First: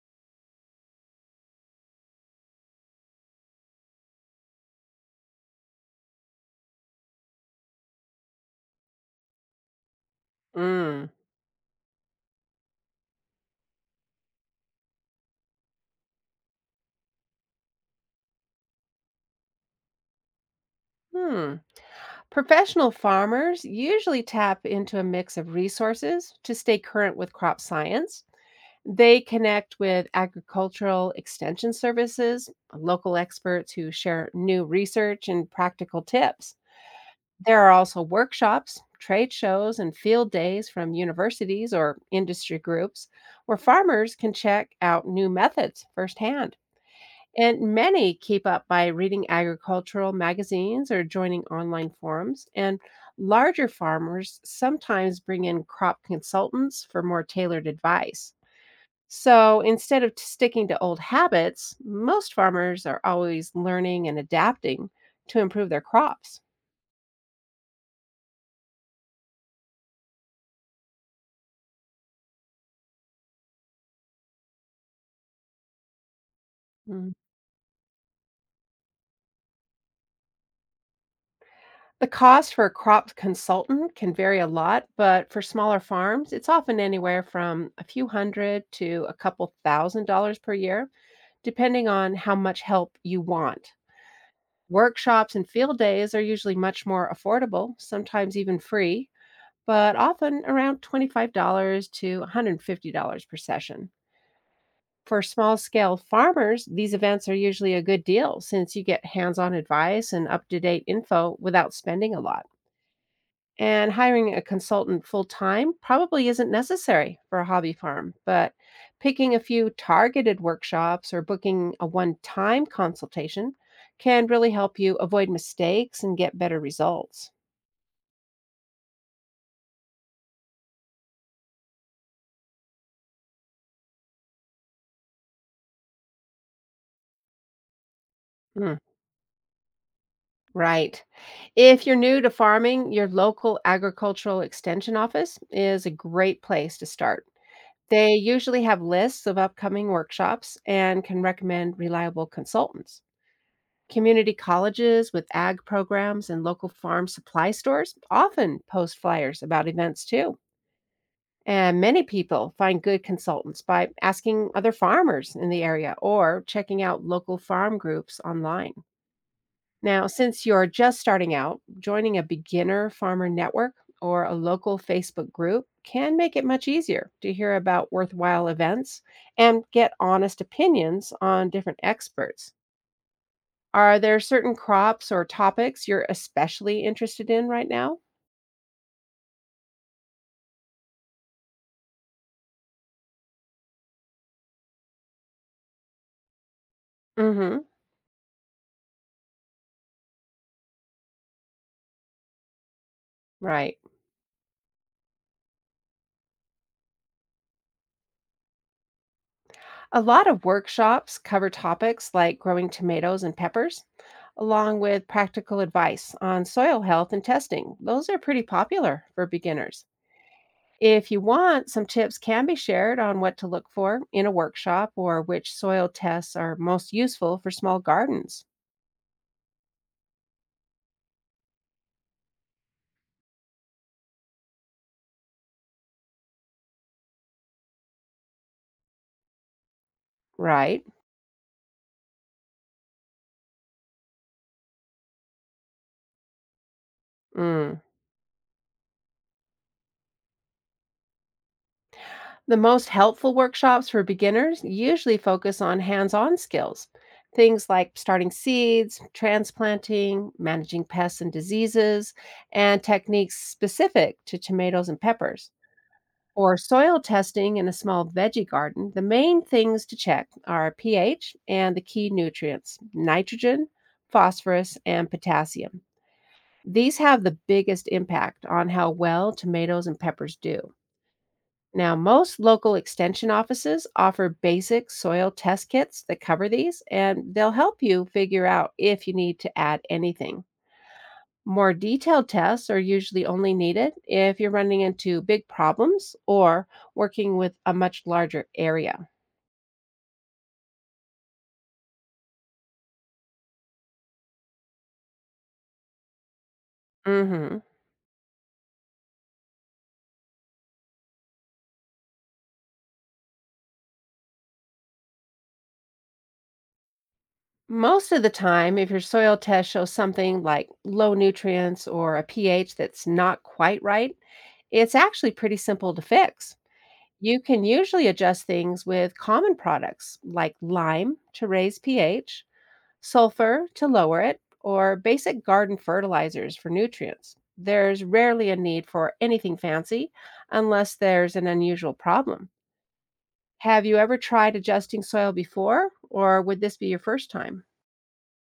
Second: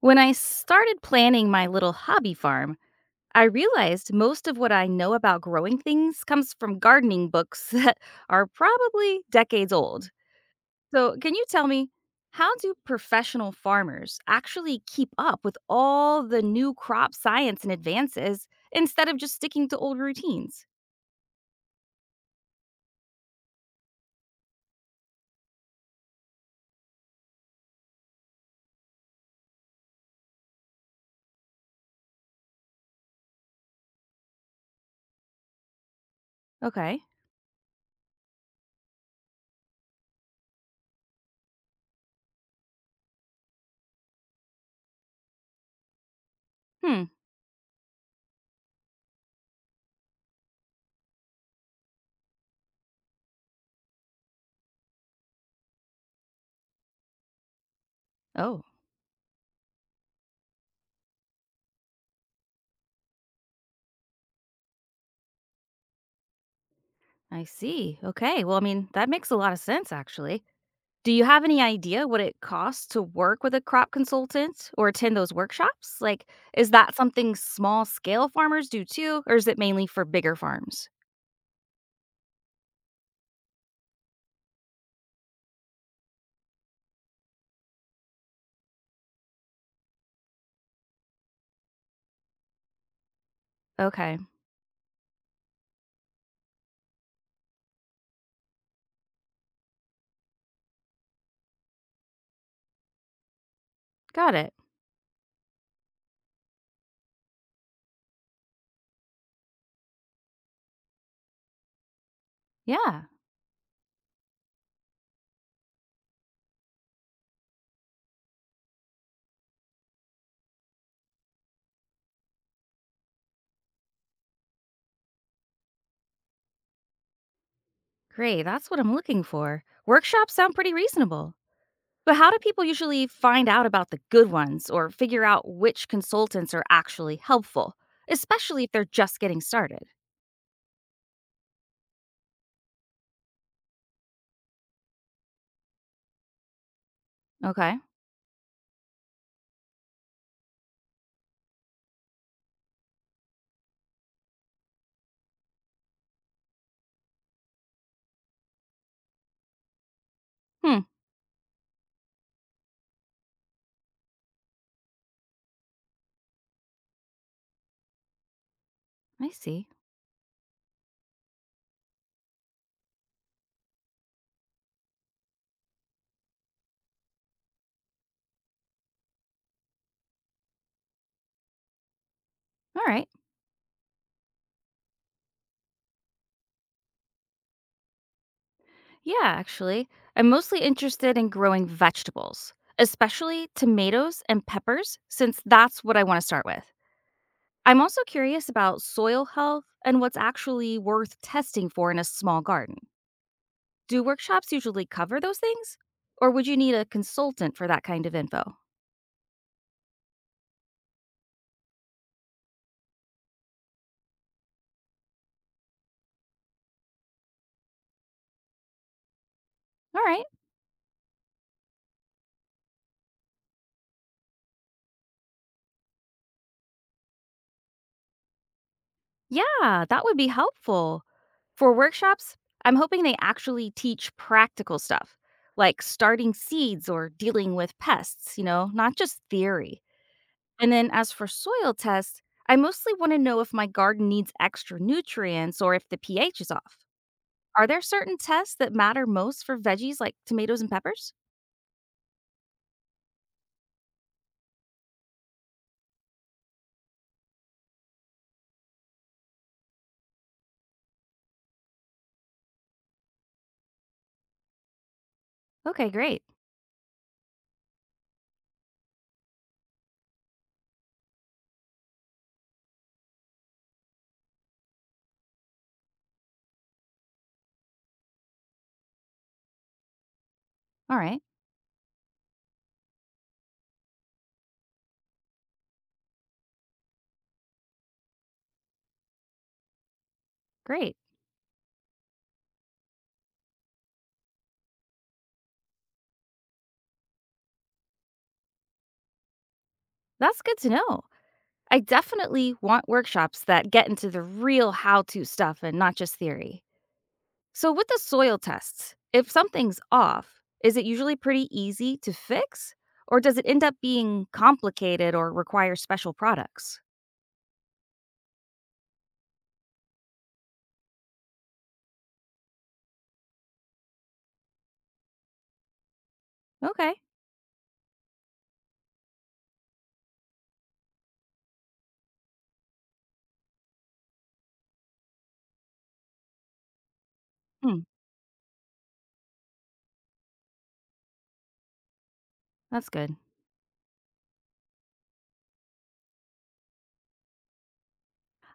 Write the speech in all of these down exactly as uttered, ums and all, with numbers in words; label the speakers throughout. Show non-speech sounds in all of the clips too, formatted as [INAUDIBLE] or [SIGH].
Speaker 1: When I started planning my little hobby farm, I realized most of what I know about growing things comes from gardening books [LAUGHS] that are probably decades old.
Speaker 2: Mm.
Speaker 1: So, can you tell me, how do professional farmers actually keep up with all the new crop science and advances instead of just sticking to old routines?
Speaker 2: Hmm. Professional farmers usually tap into a mix of resources to stay current with crop science. They connect with agricultural extension services, local experts who share new research and practical tips.
Speaker 1: Okay.
Speaker 2: There are also workshops, trade shows, and field days from universities or industry groups where farmers can check out new methods firsthand.
Speaker 1: Hmm.
Speaker 2: And many keep up by reading agricultural magazines or joining online forums. And larger farmers sometimes bring in crop consultants for more tailored advice.
Speaker 1: Oh,
Speaker 2: So instead of t- sticking to old habits, most farmers are always learning and adapting to improve their crops.
Speaker 1: I see. Okay. Well, I mean, that makes a lot of sense actually. Do you have any idea what it costs to work with a crop consultant or attend those workshops? Like, is that
Speaker 2: Mm.
Speaker 1: something small scale farmers do too, or is it mainly for bigger farms?
Speaker 2: The cost for a crop consultant can vary a lot, but for smaller farms, it's often anywhere from a few hundred to a couple thousand dollars per year, depending on how much help you want.
Speaker 1: Okay,
Speaker 2: Workshops and field days are usually much more affordable, sometimes even free, but often around twenty-five dollars to one hundred fifty dollars per session.
Speaker 1: got it.
Speaker 2: For small scale farmers, these events are usually a good deal since you get hands on advice and up to date info without spending a lot.
Speaker 1: Yeah,
Speaker 2: And hiring a consultant full time probably isn't necessary for a hobby farm, but picking a few targeted workshops or booking a one time consultation can really help you avoid mistakes and get better results.
Speaker 1: great. That's what I'm looking for. Workshops sound pretty reasonable. But how do people usually find out about the good ones or figure out which consultants are actually helpful, especially if
Speaker 2: Mm,
Speaker 1: they're just getting started?
Speaker 2: right. If you're new to farming, your local agricultural extension office is a great place to start.
Speaker 1: Okay.
Speaker 2: They usually have lists of upcoming workshops and can recommend reliable consultants. Community colleges with ag programs and local farm supply stores often post flyers about events too.
Speaker 1: Hmm,
Speaker 2: And many people find good consultants by asking other farmers in the area or checking out local farm groups online.
Speaker 1: I see.
Speaker 2: Now, since you're just starting out, joining a beginner farmer network or a local Facebook group can make it much easier to hear about worthwhile events and get honest opinions on different experts.
Speaker 1: All right.
Speaker 2: Are there certain crops or topics you're especially interested in right now?
Speaker 1: Yeah, actually. I'm mostly interested in growing vegetables, especially tomatoes and peppers, since that's what I want to start with.
Speaker 2: Hmm.
Speaker 1: I'm also curious about soil health and what's actually worth testing for in a small garden.
Speaker 2: Right.
Speaker 1: Do workshops usually cover those things? Or would you need a consultant for that kind of info?
Speaker 2: A lot of workshops cover topics like growing tomatoes and peppers, along with practical advice on soil health and testing. Those are pretty popular for beginners.
Speaker 1: All right.
Speaker 2: If you want, some tips can be shared on what to look for in a workshop or which soil tests are most useful for small gardens.
Speaker 1: Yeah, that would be helpful. For workshops, I'm hoping they actually teach practical stuff, like starting seeds or dealing with pests, you know, not just theory. And
Speaker 2: Right.
Speaker 1: then as for soil tests, I mostly want to know if my garden needs extra nutrients or if the pH is off. Are
Speaker 2: Mm.
Speaker 1: there certain tests that matter most for veggies like tomatoes and peppers?
Speaker 2: The most helpful workshops for beginners usually focus on hands on skills, things like starting seeds, transplanting, managing pests and diseases, and techniques specific to tomatoes and peppers.
Speaker 1: Okay, great.
Speaker 2: For soil testing in a small veggie garden, the main things to check are pH and the key nutrients nitrogen, phosphorus, and potassium. These have the biggest impact on how well tomatoes and peppers do.
Speaker 1: All right,
Speaker 2: Now, most local extension offices offer basic soil test kits that cover these, and they'll help you figure out if you need to add anything.
Speaker 1: great.
Speaker 2: More detailed tests are usually only needed if you're running into big problems or working with a much larger area.
Speaker 1: That's good to know. I definitely want workshops that get into the real how to stuff and not just theory.
Speaker 2: Hmm.
Speaker 1: So, with the soil tests, if something's off, is it usually pretty easy to fix? Or does it end up being complicated or require special products?
Speaker 2: Most of the time, if your soil test shows something like low nutrients or a pH that's not quite right, it's actually pretty simple to fix.
Speaker 1: Okay.
Speaker 2: You can usually adjust things with common products like lime to raise pH, sulfur to lower it, or basic garden fertilizers for nutrients.
Speaker 1: Hmm,
Speaker 2: There's rarely a need for anything fancy unless there's an unusual problem.
Speaker 1: that's good.
Speaker 2: Have you ever tried adjusting soil before, or would this be your first time?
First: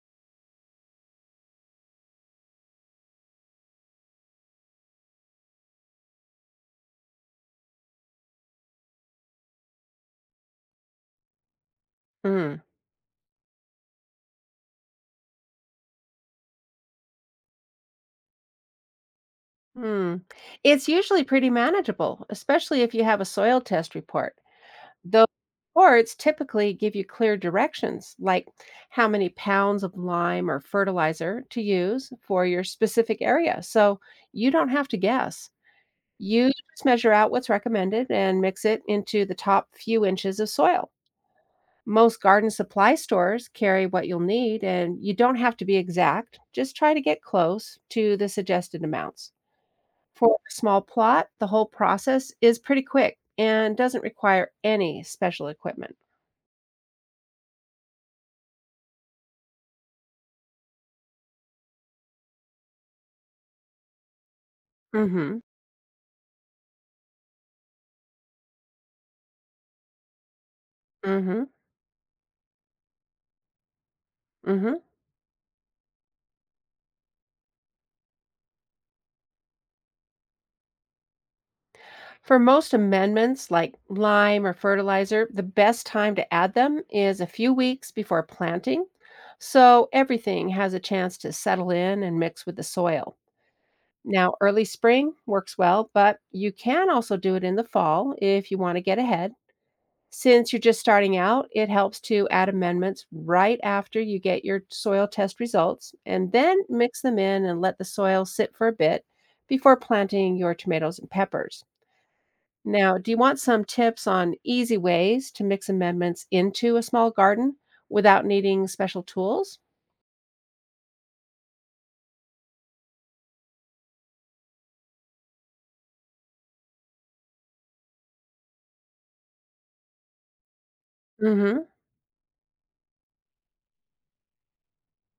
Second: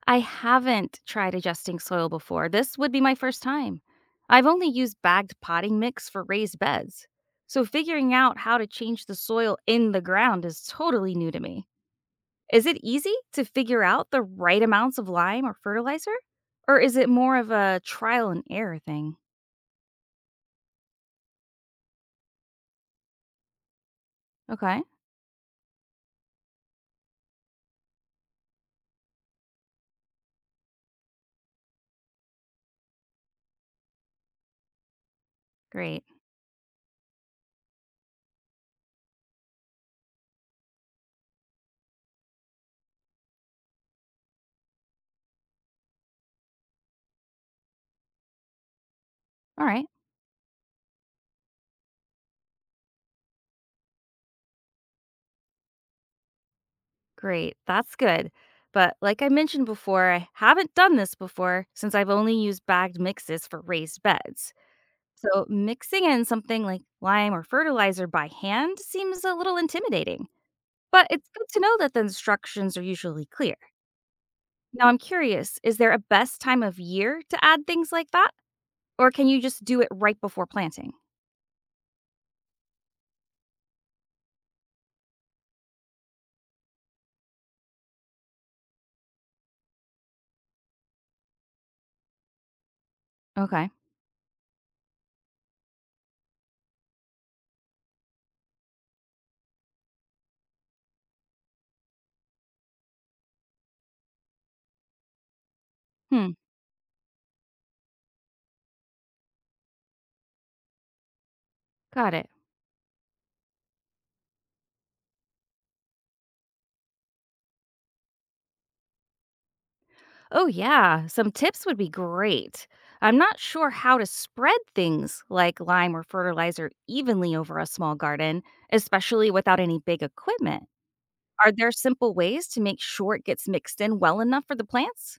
Speaker 1: I haven't tried adjusting soil before. This would be my first time. I've only used bagged potting mix for raised beds. So, figuring out how to change the soil in the ground is totally new to me.
Speaker 2: Mm.
Speaker 1: Is it easy to figure out the right amounts of lime or fertilizer? Or is it more of a trial and error thing?
Speaker 2: Hmm. It's usually pretty manageable, especially if you have a soil test report.
Speaker 1: Okay,
Speaker 2: Those reports typically give you clear directions, like how many pounds of lime or fertilizer to use for your specific area. So you don't have to guess.
Speaker 1: great.
Speaker 2: You just measure out what's recommended and mix it into the top few inches of soil. Most garden supply stores carry what you'll need, and you don't have to be exact. Just try to get close to the suggested amounts.
Speaker 1: All right,
Speaker 2: For a small plot, the whole process is pretty quick and doesn't require any special equipment.
Speaker 1: great. That's good. But like I mentioned before, I haven't done this before since I've only used bagged mixes for raised beds.
Speaker 2: Mhm,
Speaker 1: So mixing in something like lime or fertilizer by hand seems a little intimidating. But it's good
Speaker 2: mhm,
Speaker 1: to know that the instructions are usually clear.
Speaker 2: mhm.
Speaker 1: Now I'm curious, is there a best time of year to add things like that? Or can you just do it right before planting?
Speaker 2: For most amendments like lime or fertilizer, the best time to add them is a few weeks before planting, so everything has a chance to settle in and mix with the soil.
Speaker 1: Okay.
Speaker 2: Now, early spring works well, but you can also do it in the fall if you want to get ahead. Since you're just starting out, it helps to add amendments right after you get your soil test results
Speaker 1: Hmm.
Speaker 2: and then mix them in and let the soil sit for a bit before planting your tomatoes and peppers.
Speaker 1: Got it.
Speaker 2: Now, do you want some tips on easy ways to mix amendments into a small garden without needing special tools?
Speaker 1: Oh, yeah. Some tips would be great. I'm not sure how to spread things like lime or fertilizer evenly over a small garden, especially without any big equipment. Are
Speaker 2: Mm-hmm.
Speaker 1: there simple ways to make sure it gets mixed in well enough for the plants?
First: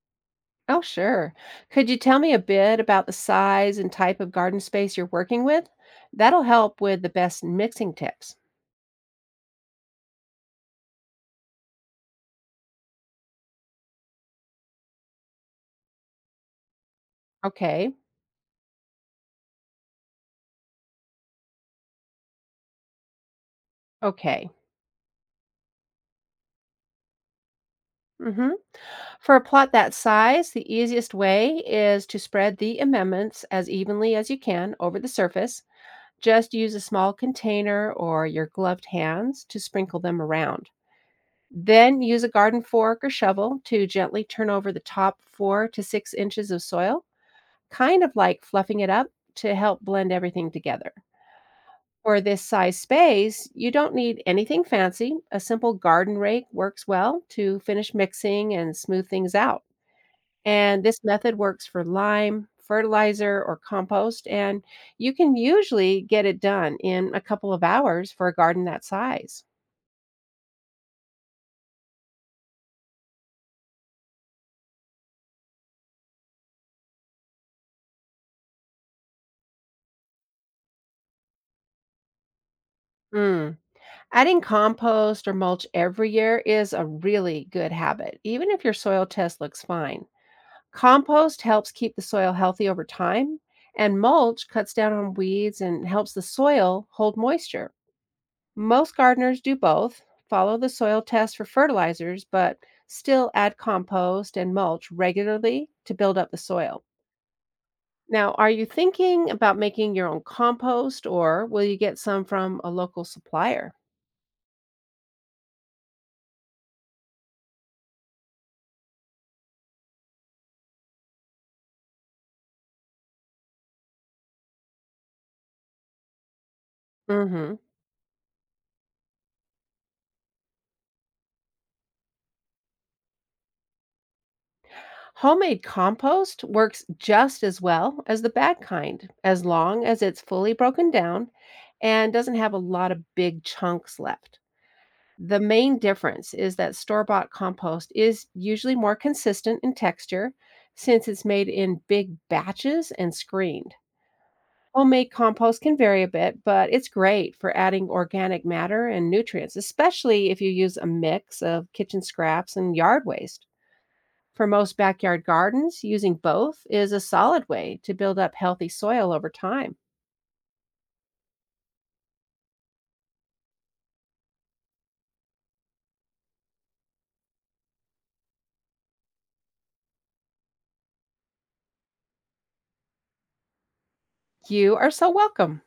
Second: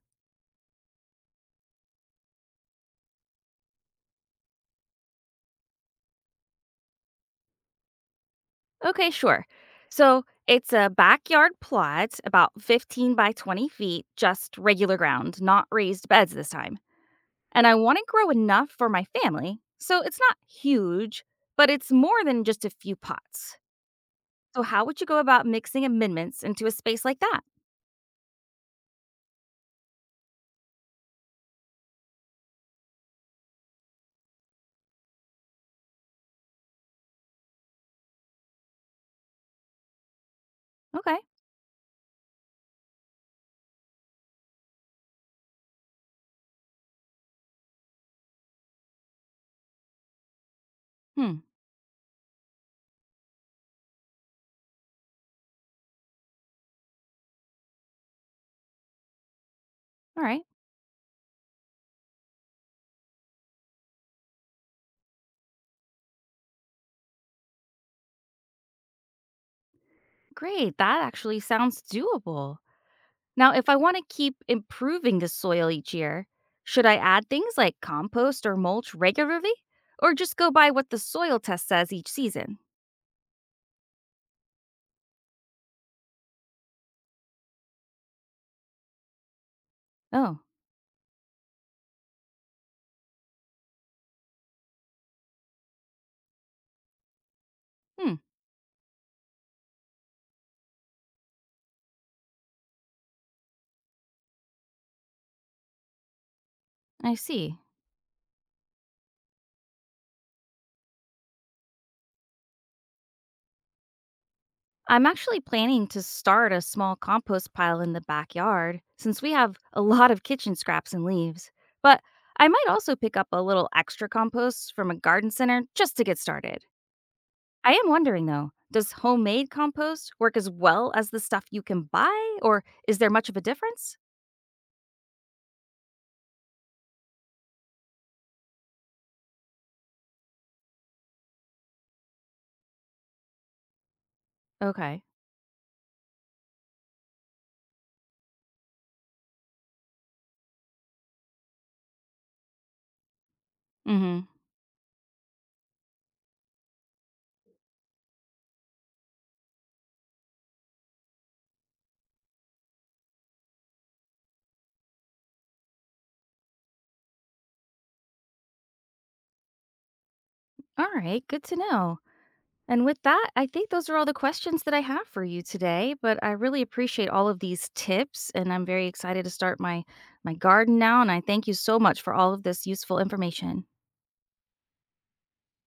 Speaker 2: Oh, sure. Could you tell me a bit about the size and type of garden space you're working with? That'll help with the best mixing tips.
Speaker 1: Okay, sure. So it's a backyard plot, about fifteen by twenty feet, just regular ground, not raised beds this time. And I
Speaker 2: Okay.
Speaker 1: want to grow enough for my family, so it's not huge, but it's more than just a few pots.
Speaker 2: Okay.
Speaker 1: So how would you go about mixing amendments into a space like that?
Speaker 2: Mm-hmm. For a plot that size, the easiest way is to spread the amendments as evenly as you can over the surface. Just use a small container or your gloved hands to sprinkle them around.
Speaker 1: Okay.
Speaker 2: Then use a garden fork or shovel to gently turn over the top four to six inches of soil, kind of like fluffing it up to help blend everything together.
Speaker 1: Hmm.
Speaker 2: For this size space, you don't need anything fancy. A simple garden rake works well to finish mixing and smooth things out.
Speaker 1: All right.
Speaker 2: And this method works for lime, fertilizer, or compost. And you can usually get it done in a couple of hours for a garden that size.
Speaker 1: Great. That actually sounds doable. Now, if I want to keep improving the soil each year, should I add things like compost or mulch regularly? Or just go by what the soil test says each season?
Speaker 2: Mm. Adding compost or mulch every year is a really good habit, even if your soil test looks fine.
Speaker 1: Oh,
Speaker 2: Compost helps keep the soil healthy over time, and mulch cuts down on weeds and helps the soil hold moisture.
Speaker 1: hmm.
Speaker 2: Most gardeners do both, follow the soil test for fertilizers, but still add compost and mulch regularly to build up the soil.
Speaker 1: I see.
Speaker 2: Now, are you thinking about making your own compost or will you get some from a local supplier?
Speaker 1: I'm actually planning to start a small compost pile in the backyard since we have a lot of kitchen scraps and leaves. But I might also pick up a little extra compost from a garden center just to get started.
Speaker 2: Hmm.
Speaker 1: I am wondering though, does homemade compost work as well as the stuff you can buy, or is there much of a difference?
Speaker 2: Homemade compost works just as well as the bag kind, as long as it's fully broken down and doesn't have a lot of big chunks left.
Speaker 1: Okay.
Speaker 2: The main difference is that store-bought compost is usually more consistent in texture since it's made in big batches and screened.
Speaker 1: Mm
Speaker 2: Homemade compost can vary a bit, but it's great for adding organic matter and nutrients, especially if you use a mix of kitchen scraps and yard waste. For most backyard gardens, using both is a solid way to build up healthy soil over time.
Speaker 1: hmm. All right. Good to know. And with that, I think those are all the questions that I have for you today, but I really appreciate all of these tips and I'm very excited to start my my garden now and I thank you so much for all of this useful information.
Speaker 2: You are so welcome.